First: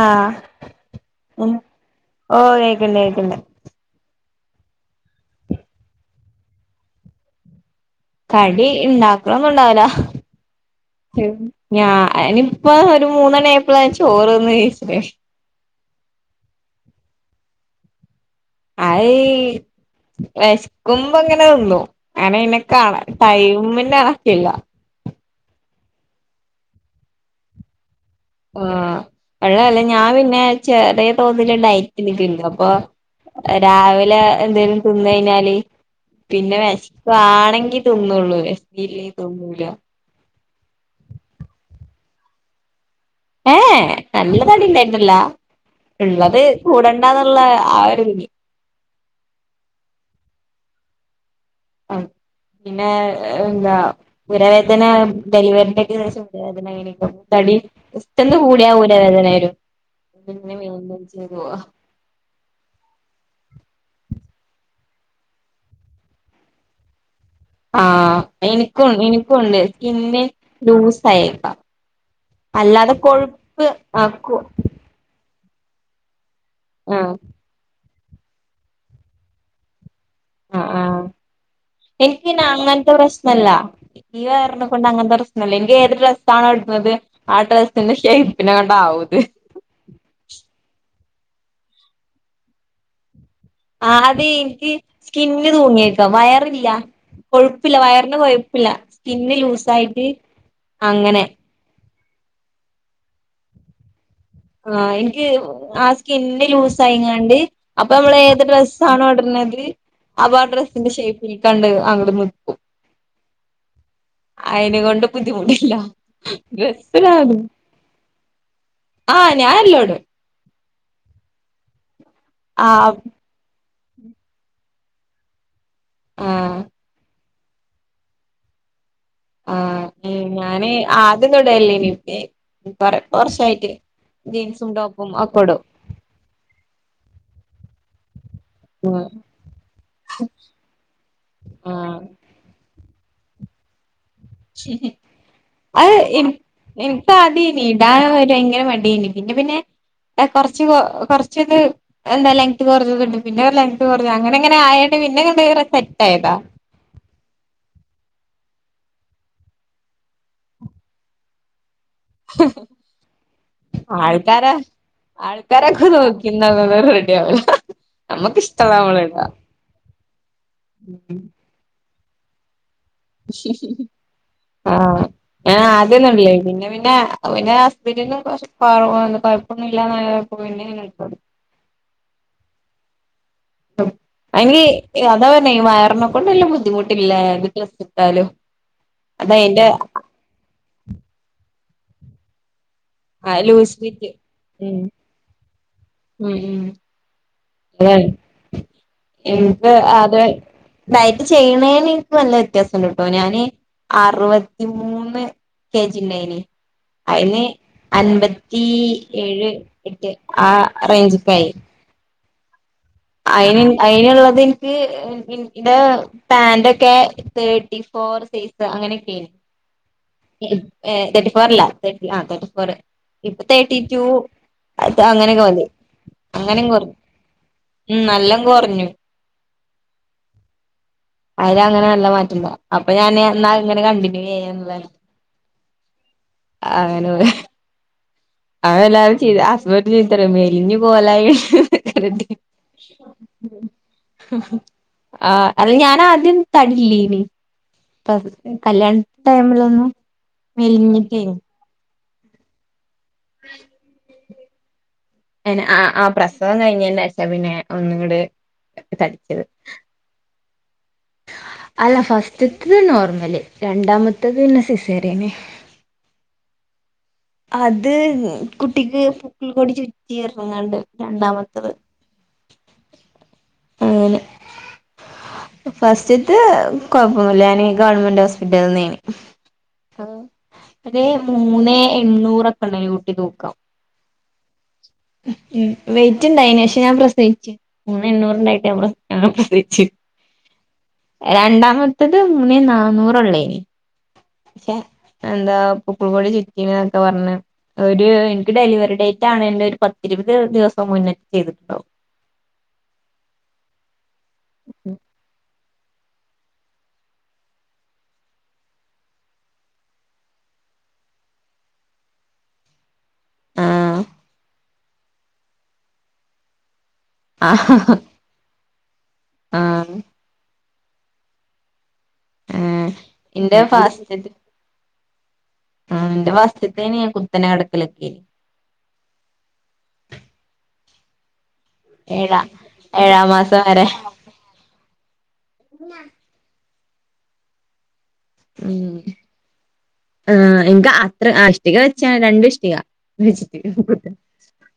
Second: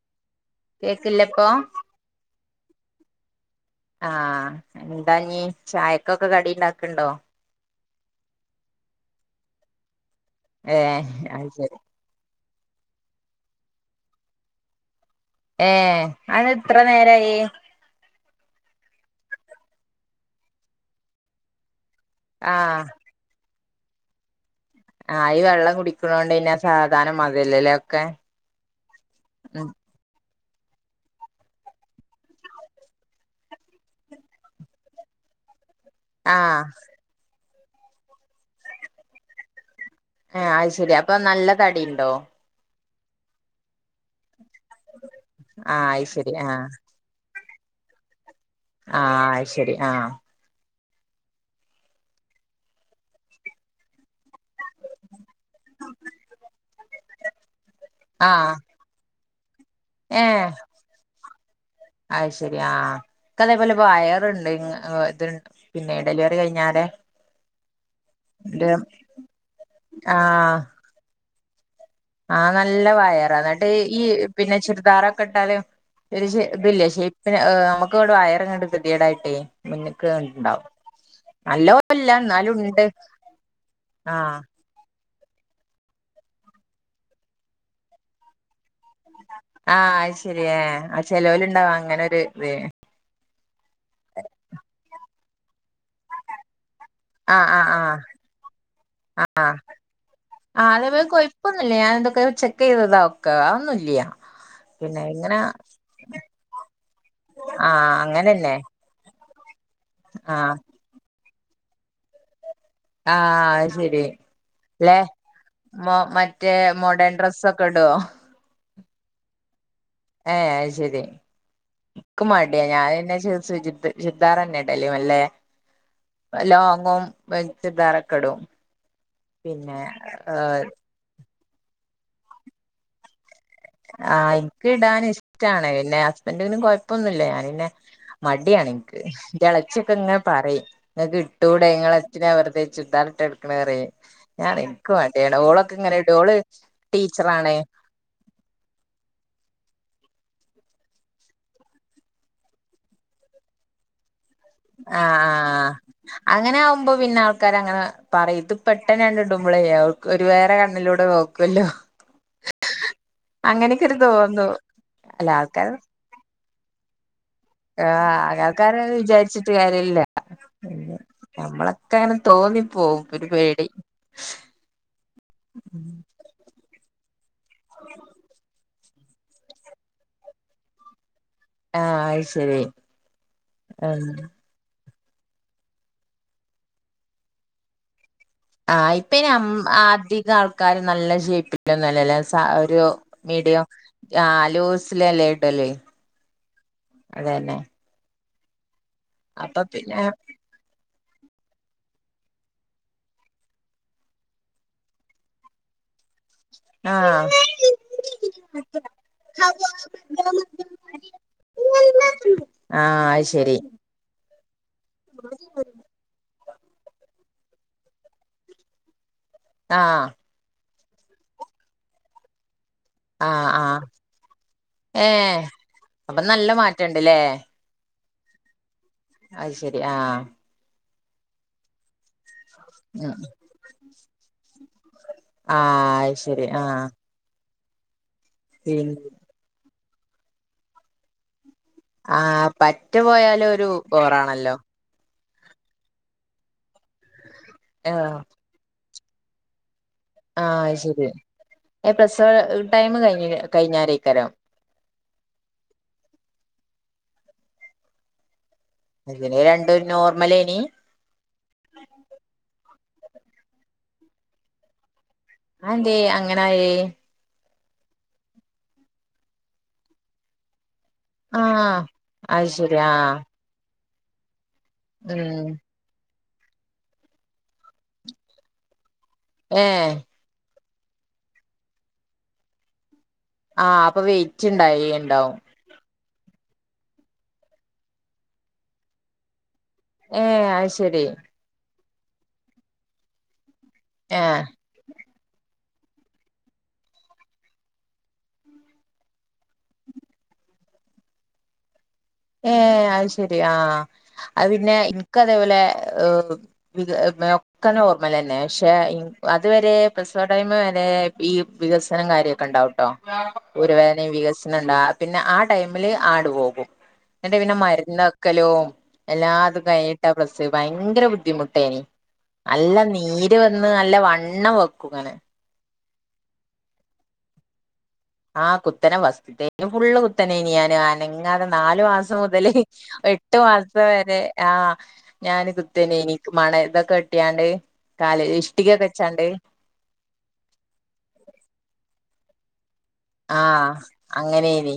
ആഹ് കേക്കില്ല ഇപ്പൊ ഓ ഓ കേക്ക്‌ണ്ട് കേക്ക്‌ണ്ട് എന്താഞ്ഞി ചായക്കൊക്കെ കടിണ്ടാക്ക്‌ണ്ടോ? കടി ഇണ്ടാക്ക്‌ണൊന്നുണ്ടാവുല ഏഹ് അത് ശരി ഞാന് ഇപ്പൊ ഒരു മൂന്നണി ആയപ്പോള ഞാൻ ചോറ്ന്ന് നീച്ചിന് ഏ അതന്താ ഇത്ര നേരായി അത് വെശ്ക്കുമ്പോ ഇങ്ങനെ തിന്നും ആനെ ഇന്നെ ആഹ് കാണ ടൈമിനാക്കില്ല ആ ഈ വെള്ളം കുടിക്കണോണ്ട് പിന്നെ സാവധാനം മതീലൊലെ ഒക്കെ ആ ഉം അള്ളല്ല ഞാൻ പിന്നെ ചെറിയ തോതില് ഡയറ്റ് ഇട്ക്കണ്ട് അപ്പൊ എ രാവിലെ എന്തേലും തിന്ന് കഴിഞ്ഞാല് പിന്നെ ആഹ് വിശ്പ്പാണെങ്കി തിന്നുള്ളൂ വിശപ്പില്ലെങ്കിൽ തിന്നൂല ആ അത് ശരി അപ്പൊ നല്ല തടിണ്ടോ? ഏ ഏ നല്ല തടിണ്ടായിരുന്നില്ലാ ആഹ് അത് ശരി ഇള്ളത് ആഹ് കൂടണ്ടാന്ന് ഉള്ള ആ ഒരു വി ആഹ് ശരി ആഹ് ആ പിന്നേ എന്താ ഊരവേദന ഡെലിവറിന്റെക്കെ ശേശം ഊരവേദന എങ്ങനെ തടി പെട്ടന്ന് ആഹ് കൂടിയാ ഊര വേദന ഏഹ് ഉന്ത [inaudible] അത് ശരി ആ ഇക്ക് അതേപോലെ വയറുണ്ട് ഓ ഇത് പിന്നെ ഡെലിവറി കഴിഞ്ഞാലേ ആഹ് ഇനിക്കും ഇനിക്കുണ്ട് സ്കിന്ന് ലൂസായി ആ നല്ല വയറ ന്നിട്ട് ഈ ആഹ് കൊ പിന്നെ ചുരിദാറൊക്കെ ഇട്ടാല് ഒരു ഷേ ഇതില്ലേ ആഹ് ഷേപ്പിന് ഇ നമ്മക്ക്ണ്ട് വയറിങ്ങണ്ട് വൃത്തികേടായിട്ടേ മുന്നിക്ക്ണ്ടാവും എനിക്ക്ന്നെ അങ്ങനത്തെ പ്രശ്നല്ല ഈ ആഹ് വയറിനെ കൊണ്ട് അങ്ങനത്തെ പ്രശ് നല്ല എൻക്ക് ഏത് ഡ്രസ്സാണോ ഇടണത് ആ ഡ്രസ്സിന്റെ ഷേപ്പിന് ആ അത് ശരി ഏ അ ചെലോല്ണ്ടാവു അങ്ങനൊരു ഇത് ആ അത് എനിക്ക് സ്കിന്ന് തൂങ്ങിയേക്ക വയറില്ല ആഹ് ആഹ് കൊഴുപ്പില്ല ആഹ് വയറിന് കൊഴുപ്പില്ല സ്കിന്ന് ലൂസായിട്ട് ആ അത് വെ അങ്ങനെ കൊയ്പ്പൊന്നുല്ല ഞാനതൊക്കെ ചെക്ക് ചെയ്തതാ ഒക്കെ അഒന്നുല്ല്യ ആ എനിക്ക് ആ സ്കിന്ന് ലൂസായിങ്ങാണ്ട് അപ്പൊ ആഹ് നമ്മള് ഏത് അങ്ങനെന്നെ ഡ്രസ്സാണോ ഇടണ ത് അപ്പൊ ആ ആഹ് ഡ്രസ്സിന്റെ ഷേയപ്പിലെക്കാണ്ട് അങ്ങട് നിക്കും ആ അത് ശരി അയിനെ ല്ലെ കൊണ്ട് ബുദ്ധിമുട്ടില്ല മൊ മറ്റേ മോഡേൺ ഡ്രസ്സിനാകും ഡ്രെസ്സൊക്കെ ഇടോ ആ ഞാനല്ലോടും ഏഹ് അത് ശരി ഇക്ക് മടിയാ ആ ഞാാനന്നെ ചു ചു ചുരിദാറെന്നെ ഇടല് വെല്ലേ ആ ലോങ്ങും പോലത്തെ ദാറൊക്കെടും പിന്നെ ഏ [unintelligible] കൊറച്ചായി ആ ഇൻക്ക് ഇടാന് ഇഷ്ടാണ് പിന്നെ ഹസ്ബന്റിനും കൊയപ്പൊന്നുല്ല ഞാന് ന്നെ മടിയാണ് ഇനിക്ക് ന്റെ ഇളച്ചിയൊക്കെ ഇങ്ങനെ പറയും ഇങ്ങക്ക് ഇട്ടുടെ ആ ഇങ്ങളെന്തിനാ വെറ്തെ ചുർതാറിട്ടടക്കണ് പറയു ആ എനി ടീച്ചറാണ് എനികാദ്യേനി ഇടാൻ ഒരു വയങ്കര മടി യെനി പിന്നെ പിന്നെ എ കുറച്ച് കുറച്ചത് എന്താ ലെങ്ത്ത് കുറഞത്ണ്ട് പിന്നെ ലെങ്ത്ത് കുറഞ്ഞ അങ്ങനെ അങ്ങനെ ആയാണ്ട് ആ ആ പിന്നെങ്ങട് ആ സെറ്റായതാ അങ്ങനെ ആവുമ്പോ പിന്നെ ആൾക്കാരങ്ങനെ പറയും ഇതി പെട്ടെന്നാണ്ട് ഇടുമ്പളെ അവൾക്കൊരു വേറെ കണ്ണിലൂടെ നോക്കുവല്ലോ അങ്ങനെയൊക്കെ ഒരു ആൾക്കാര തോന്നും അല്ല ആൾക്കാരൊക്കെ നോക്കി [unintelligible] ആ ആൾക്കാര വിചാരിച്ചിട്ട് കാര്യല്ല പി നമ്മള [unintelligible] ആ ഞാനാദ്യന്നൊടല്ലേനി പിന്നെ പിന്നെ ഹസ്ബൻഡിനും കൊഴപ്പൊന്നും ഇല്ലന്ന [unintelligible] ആ ആയ് ശരി ആഹ് അയ്ങ്കി അതാ പറന്നെ ഈ വയറിനെ കൊണ്ട് ല്ല ബുദ്ധിമുട്ടില്ല ഇട്ടാലും ആ ഇപ്പ ഇനി അതാ അം അയിന്റെ അധികാൾക്കാര് നല്ല ഷേപ്പില്ലൊന്നല്ലല്ലോ സാ ഒരു മീഡിയം ലൂസ് ഫിറ്റ് ഉം ആലൂസിലല്ലേടല് ഉം ഉം അതന്നെ [unintelligible] അപ്പൊ പിന്നെ ഡയറ്റ് ചെയ്യണേന് എനിക്ക് നല്ല വ്യത്യാസണ്ട് ട്ടോ ഞാാന് അറുവത്തിമൂന്ന് കേ ജി ണ്ടായിനി ആഹ് അയിന് അൻപത്തി ഏഴ് എട്ട് ആ റേഞ്ചക്കായി [unintelligible] അത് ശരി അയിന് അയിന്ള്ളത് എനിക്ക് ഇടെ പാന്റൊക്കെ തേർട്ടി ഫോർ സൈസ് അങ്ങനെക്കെണ്ട് ആ തേർട്ടി ഫോർ അല്ല തേർട്ടി ആ തേർട്ടി ഫോർന്നെ ഇപ്പ ആഹ് തേട്ടി ആഹ് ടു അങ്ങനൊക്ക ഏഹ് മതി അപ്പൊ നല്ല അങ്ങനങൊറഞ്ഞു മാറ്റണ്ട്ല്ലേ ഉം നല്ലാം കൊറഞ്ഞു അത് ശരി ആ അയിര്നങ്ങനെ നല്ല മാറ്റണ്ട അപ്പൊ ഞാൻ എന്നാ ഇങ്ങനെ കണ്ടിന്യൂ ചെയ്യാന്ന ആ അങ്ങനെ പോ അവത പിന്നെ എല്ലാവരും ചീ അസ്മന്റ് ചീത്തറയു മേലിഞ്ഞു കോലായി ആ പറ്റു പോയാല് ഒരു ബോറാണല്ലോ ആ അ ഞൻ ആദ്യം തടില്ലനിപ്പ ആഹ് കല്യാണ ടൈമിലൊന്നും ആ ശരി മെലിഞ്ഞിട്ടേനി പ്രസവ ടൈം കഴിഞ്ഞ കഴിഞ്ഞരേക്കരം അനെ ആ ആ പ്രസവം കഴിഞ്ഞേനേച്ചാ പിന്നെ ഒന്ന്ങ്ങട് രണ്ടു നോർമലേനി അല്ല ഫസ്റ്റ്ത്തത് നോർമല് രണ്ടാമത്തേത് പിന്നെ സിസേറിന അന്തെ അങ്ങനായേ അത് കുട്ടിക്ക് പുക്കിൾ കുടി ചുറ്റി പറഞ്ഞാണ്ട് ആ അത് ശരി ആ അങ്ങനെ ഉം ത്ത് കൊഴപ്പൊന്നുല്ല ഞാന് ഗവൺമെന്റ് ഹോസ്പിറ്റലന്ന് ഏഹ് ന്നേനി ഒരു മൂന്ന് എണ്ണൂറൊക്കെ ഉണ്ടേനി കുട്ടി തൂക്കം ആഅപ്പൊ വെയിറ്റ് ഇണ്ടായി ഇണ്ടാവും വെയ്റ്റ്ണ്ടായിന് പക്ഷേ ഞാൻ പ്രസിച്ചു മൂന്ന് എണ്ണ്റുണ്ടായിട്ട് പ്രസവിച്ച പ്രസ ച്ച് ഏഹ് അത് ശരി രണ്ടാമത്തത് മൂന്നേ നാന്നൂറള്ളേന് ആ എന്താ പുക്കിൾ കുടി ചുറ്റി ന്നൊക്കെ പറഞ്ഞ് ഒരു എനിക്ക് ഡെലിവറി ഡേറ്റ് ആണ് ന്റെ പത്തിരുപത് ദിവസം മുന്നിട്ട് ചെയ്തിട്ടുണ്ടാവും ഏ അത് ശെരി ആ അത് പിന്നെ ഇന്ക്ക് അതേപോലെ ് ഒക്കെ ഓർമൽ തന്നെ പക്ഷെ അതുവരെ പ്രസവ ടൈം വരെ ഈ വികസനം കാര്യമൊക്കെ ഉണ്ടാവട്ടോ ഒരു ആഹ് വേദനയും വികസനണ്ടാ പിന്നെ ആ ടൈമില് ആടു പോകും എന്നിട്ട് പിന്നെ ആഹ് മര്ന്ന്ക്കലും എല്ലാ അതും ആഹ് കഴിഞ്ട്ട പ്രസ ഭയങ്കര ബുദ്ധിമുട്ടേനി നല്ല ഏഹ് നീര് ഇന്റെ വന്ന് നല്ല വണ്ണം വെക്കുങ്ങനെ ആ എന്റെ ഫസ്റ്റ്ത്തേനി കുത്തനെ കെ ആ കുത്തന ഫസ്റ്റായിട്ട് ഫുള്ള് കുത്തനനി ഞാന് അനങ്ങാതെ നാലു മാസം മുതൽ ഏഴാം എട്ടു മാസം വരെ ആ ഞാന് കുത്തനേനി എനിക്ക് മണ ഇതൊ കെട്ടിയാണ്ട് കാല് ഇഷ്ടികയൊക്കെ ഉം വെച്ചാണ്ട് ആ എൻക്ക് അത്ര ഇഷ്ടിക വെച്ചാണ് രണ്ട് ഇഷ്ടിക ആ വെച്ചിട്ട് അങ്ങനേനി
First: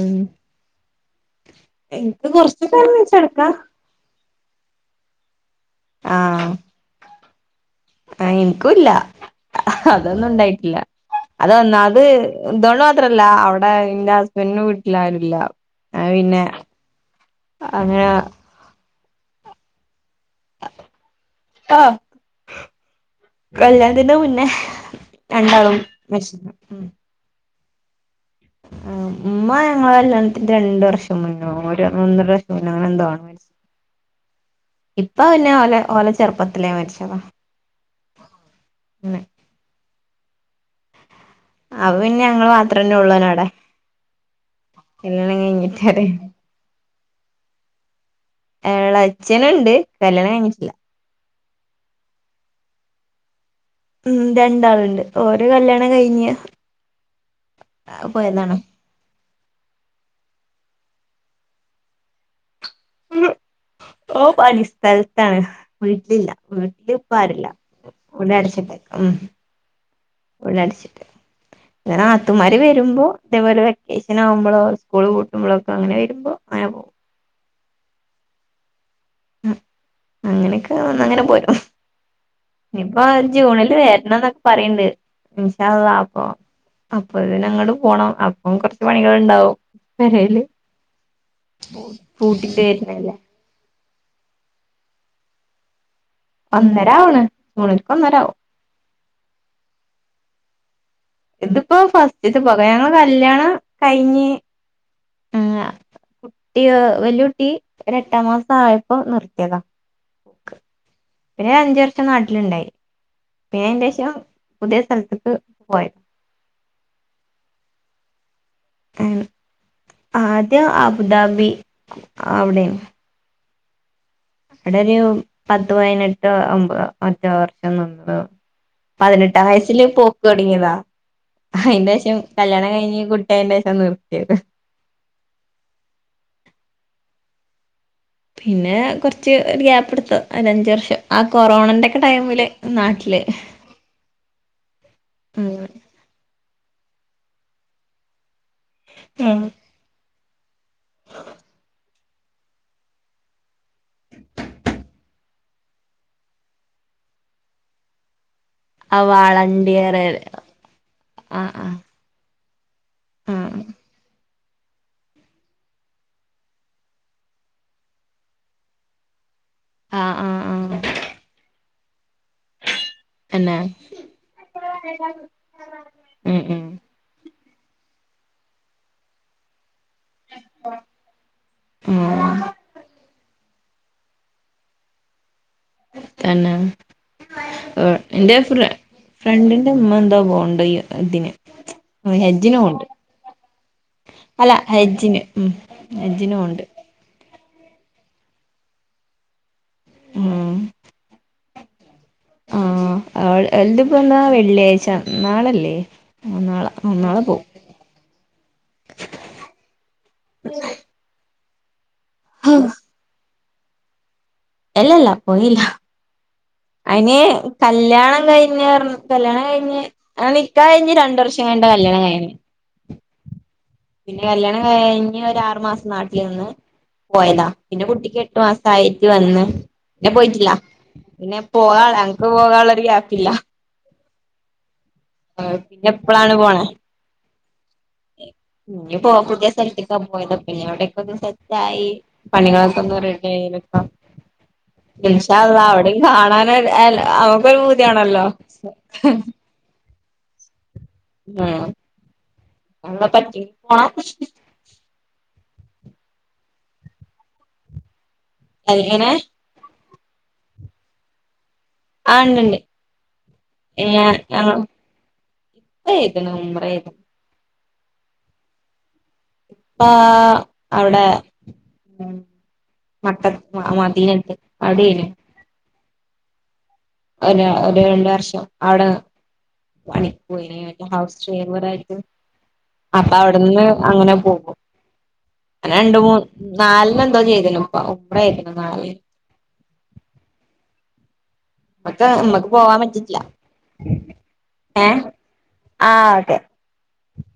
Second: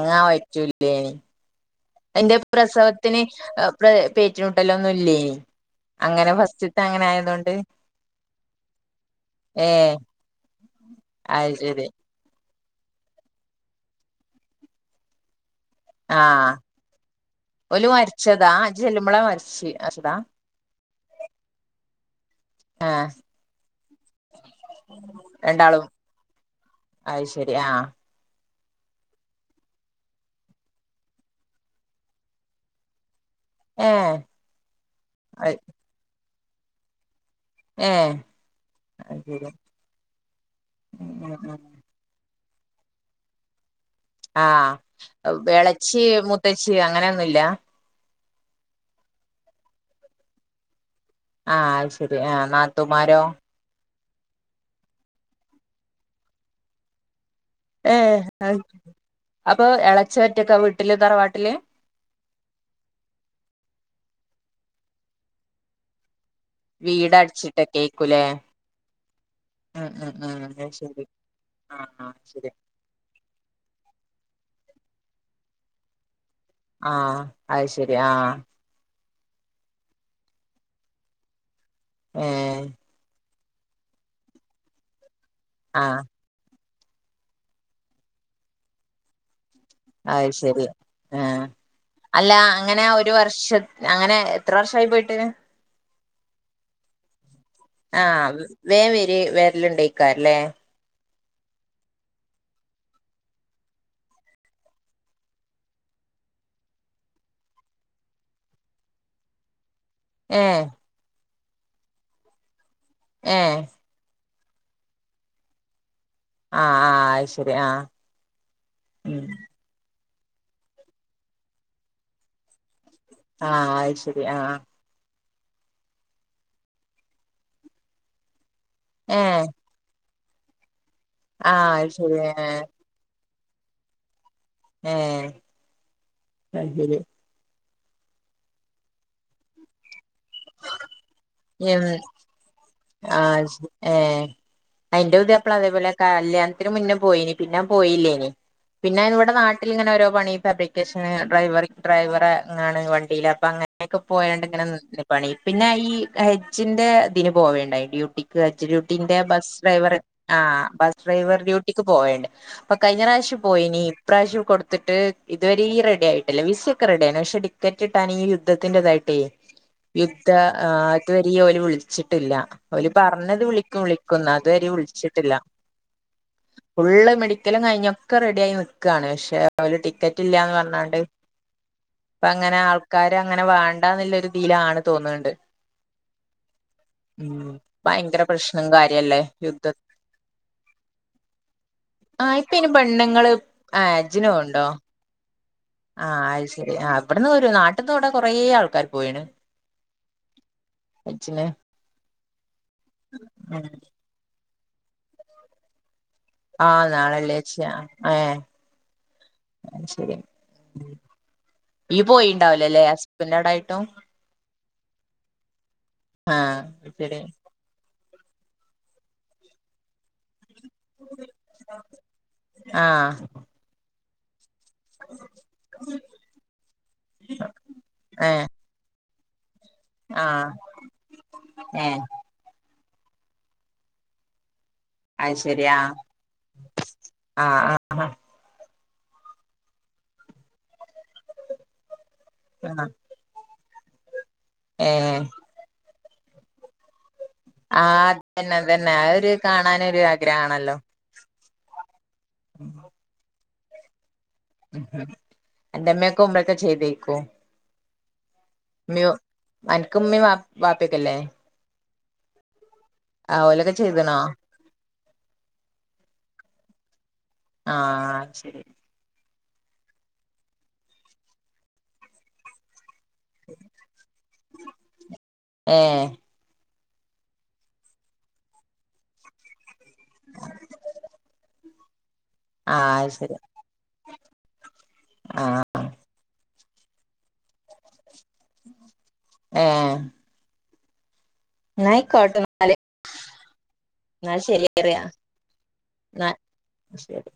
ഉം പറ്റുല്ലേനി എനിക്ക് എന്റെ കൊറച്ച് കാലം പ്രസവത്ത്ന് വെച്ചടക്കാ പ്ര പേറ്റുലൂട്ടലെന്നുല്ലേനി അങ്ങനെ ഫസ്റ്റ്ത്തെ അങ്ങനെ ആയതോണ്ട് ആ എനിക്കുല്ല അതൊന്നും ഉണ്ടായിട്ടില്ല അത് ഒന്നാമത് എന്തോണ്ട് മാത്രല്ല അവടെ ഇന്റെ ഹസ്ബന്റിന്റെ വീട്ടിലാരുല്ല അത് ആ പിന്നെ ഓല് അങ്ങനെ മരച്ചതാ ചെല്ലുമ്പളാ മരച്ച് അതാ ആ ആഹ് കല്ല്യാണത്തിന്റെ മുന്നേ രണ്ടാളും മര്ച്ച്ക്ക്ണ് ഉം ശരിയാ ആ ഉമ്മ ഞങ്ങളെ കല്യാണത്തിന്റെ രണ്ടു വർഷം മുന്നേ ഒരു ഒന്നര വർഷം മുന്നേ അങ്ങനെന്തോണ് ഏഹ് ഇപ്പ പിന്നെ ഓല ഓല ചെറുപ്പത്തിലേ മരിച്ചതാ ഏ അവ പിന്നെ ഞങ്ങള് മാത്രന്നെള്ളു അടെ ആ എളച്ചി മൂത്തച്ചി അങ്ങനെന്നുല്ല എളച്ഛനുണ്ട് കല്യാണം കഴിഞ്ഞിട്ടില്ല ആ അത് ശരി ആഹ നാത്തുമാരോ ഉം രണ്ടാള്ണ്ട് ഓരോ കല്യാണം കഴിഞ്ഞ് ഏ പോയതാണ് അപ്പേ എളച്ഛൻ ഒറ്റക്കാ വീട്ട് വീട്ട്ല് താറവാട്ട്ല് ഓ പണി സ്ഥൽത്താണ് വീട്ട്ല്ല വീട്ട്ല് വീട് ഇപ്പാരുല്ല വീട് അടച്ചിട്ടക്ക ഉം അ അ അ ന്നാ ശരി. ആഹ് ശരി നാത്തുമാര് വരുമ്പോ ഇതെ പോലെ വെക്കേഷനാവുമ്പളോ സ്കൂള് പൂട്ട്മ്പളക്ക അങ്ങനെ വരുമ്പോ അങ്ങനെ ആ, പോകും അത് ശരി ആ ഉം അങ്ങനെക്കവു അങ്ങനെ പോരും ഏഹ് ഇനിപ്പ ജൂണില് വരണന്നൊക്കെ പറയ്ണ്ട് ഇൻഷാഅള്ളാ ആഹ് അപ്പ അപ്പ പിന്നെ അങ്ങട് പോണം അപ്പം കെറച്ച് പണികള്ണ്ടാവും. അയ്ശരി ആ അല്ല പൂട്ടിട്ട് അങ്ങന ഒരു വരുന്നല്ലേ വർഷ അങ്ങന എത്ര വർഷയി പോയിട്ട്? ഒന്നരാവ്ണ്. ആഹ് വെ വെര് വെര്ല്ണ്ടായിക്കല്ലേ. ഇതിപ്പോ ഫസ്റ്റ് തെ പോക ഞങ്ങള് കല്യാണം കഴിഞ്ഞ് ആ കുട്ടി വല്ല്യ കുട്ടി ഒരു എട്ടാം ക്ലാസായപ്പം നിർത്തിയതാ. ഏഹ് പിന്നെ അഞ്ച് വർഷം നാട്ടിലുണ്ടായി. ഏഹ് പിന്നെ അയിന്റെശം പുതിയ സ്ഥൽത്ത്ക്ക് പോയി. ആ ആ അഹ് ശരി ആ. ഏ ആദ്യം അബുദാബി ഔടെനി ആ അഹ്ശരി. ഔടെരു, പത്ത്, പതിനെട്ട്, ഒമ്പ, മറ്റോ വർഷം നിന്നു. ഏഹ് പതിനെട്ടാം വയസ്സില് പോക്ക് തുടങ്ങിയതാ ആഹ് അത് ശരി അയിന്റോശം ഏഹ് കല്യാണം കഴിഞ്ഞ് കു കുട്ടി ആയന്റോശനിർത്തിയത്. ഏ അതെരു പിന്നെ കൊറച്ച് ഒരു ഗ്യാപ്പ് എടുത്തു. അതിനഞ്ച വർഷം ആ ഉം കൊറോണന്റെ ഒക്കെ ടൈമില് നാട്ടില് ആഹ് ഏഹ് അയിന്റെ ഉദയപ്പള്യ അങ്ങനെ അതേപോലെ കല് ഇതിനു മുന്നേ പോയിനി പിന്നെ പോയില്ലേനി. പിന്നെ ഇവിടെ ആഹ് നാട്ടിലിങ്ങനെഓരോ പണി [unintelligible] ഡ്രൈവർ ഡ്രൈവറാണ് വണ്ടിയില് അപ്പൊ അങ്ങനെയൊക്കെ പോയണ്ട് ഇങ്ങനെ നിക്ക് [unintelligible] പണി പിന്നെ ഈ ഹെജ്ജിന്റെ ഇതിന് പോവേണ്ടായി, ഡ്യൂട്ടി [unintelligible] ആ ഡ്യൂട്ടിന്റെ ബസ് ഡ്രൈവർ. വാളണ്ടിയർ ആ ബസ് ഡ്രൈവർ ആഹ് ആഹ് ഡ്യൂട്ടിക്ക് പോയേണ്ട്. അപ്പൊ കയിഞ്ഞറാശ്യം ആഹ് പോയിനി ഇപ്രാവശ്യം കൊടുത്തിട്ട് ഇതുവരീം റെഡി ആയിട്ട്ല്ല. വിസയൊക്കെ റെഡിയായി പക്ഷെ ടിക്കറ്റ് കിട്ടാന് ഈ യുദ്ധത്തിന്റെ ഇതായിട്ടേ ആഹ് യുദ്ധ ആഹ് ആ ആഹ് അത് വരീം ഓല് വിളിച് ട്ടില്ല ഓല് പറഞ്ഞത് തന്നെ വിളിക്കും വിളിക്കുന്നാ ഇതുവരെ വിളിച്ചിട്ടില്ല. ഉം ഫുള്ള് മെടിക്കലും കഴിഞ്ഞൊക്കെ റെഡിയ ആായി നിക്കുവാണ് പക്ഷെ അവര് ടി ടിക്കറ്റ്ല്ലന്ന് പറഞ്ഞാണ്ട് ഉം അപ്പ ആഹ് അങ്ങനെ ആൾക്കാര് അങ്ങനെ വേണ്ടന്നുള്ള ഒരു തിീലാണ് തോന്നണ്ട്. തന്ന ആഹ് ഭയങ്കര ന്റെ പ്രശ്നം ഫ്ര കാര്യല്ലേ യുദ്ധ ഫ്രണ്ടിന്റെ ഉമ്മ എന്തോ പോണ്ട്തിന് ആ ഇപ്പ ഹെജ്ജിനും ഇനി പോണുണ്ട്. പെണ്ണുങ്ങള് ആ ഹജ്ജിന് അല്ല പോവുണ്ടോ ഹജ്ജിന് ഉം ഹജജിനും പോണ്ട്. നാട്ടന്ന് വടെ കൊറെ ആൾക്കാര് പോയുണ് ഉം അഛന് ആഹ എതിപ്പന്നാ വെള്ളിയാഴ്ച നാളല്ലേ [unintelligible] ആഹ് നാളെ നാളെല്ലേ പോവും ച്ചാ ഏ ആഹ് ശരി. ഈ പോയിണ്ടാവലല്ലെ ഹസബന്റെോടായിട്ടും അല്ലല്ല പോയില്ല ആഹ് ശരി അതിനെ കല്യാണ കഴിഞ്ഞുർ കല്യാണം കഴിഞ്ഞ് കഴിഞ്ഞ് രണ്ടർഷം കഴിഞണ്ടാന് കല്യാണം കഴിഞ്. ആഹ് പിന്നെ കല്യാണം എഹ് ഇനി ഒര് ആറുമാസം നാട്ടിൽ നിന്ന് പോയതാ, പിന്നെ കുട്ടിക്ക് എട്ടു ഏഹ് മാസയി. വന്ന് പിന്നെ ആഹ് പോയിട്ടില്ല, പിന്നെ പോക ഏഹ് അനക്ക് പോകുന്ള്ളര് ഗ്യാപ്പ്ല്ല. അത് ആ ശരി പിന്നെ ആഹ് എപ്പളാണ് പോണെ? ആഹ് ഇ പോവാ പുതിയ സ്ഥലത്തേക്കാൻ പോയ പിന്നെ അവിടെക്കെ സെറ്റായ് ആഹ് പണികളൊക്ക ആഹ് ഒന്ന് റെഡി [unintelligible] ഏഹ് ഇൻശാഅല്ലാഹ്‌ അവിടെ കാണാന [unintelligible] ആഹ് അതതന്നെ അതന്നെ അതൊരു കാണാനൊരു ആഗ്രഹാണല്ലോ. ആ എന്ന പറ്റി പോണ അന്റെ ഉമ്മ ക്കെ ഹുംറ ക്കെ ചെയ്തേക്കു അതിങ്ങനെ [unintelligible] ന്ക്ക് ഇമ്മിമ്മീം വാപ്പേക്കല്ലേ? ആണ്ട്ണ്ട്. ചെയ്തണോ ഏഹ് ആഹ് ഉംറയ്തിനു [unintelligible] ആഹ ശരി ഇപ്പ.. അവിടെ മട്ട മദീനത്ത് അവിടേനി എഹ്. ന്നെ ഒര് ഒരു രണ്ട്വർഷം അവിടെ പണി പോയി [unintelligible] ആഹ് അപ്പൊ ശരി അവിടെന്ന് അങ്ങനെ പോകും. ആഹ് രണ്ട് മൂന്ന് നാലിന് എന്തോ ചെയ്ത് ന് ഉപ്പ [unintelligible] നാ ഏഹ് നമ്മക്ക് നമ്മക്ക് പോവാൻ പറ്റില്ല. ന്നാൽ ശരിയറിയാ, ആഹ് എന്നാ ഓക്കെ ശരി.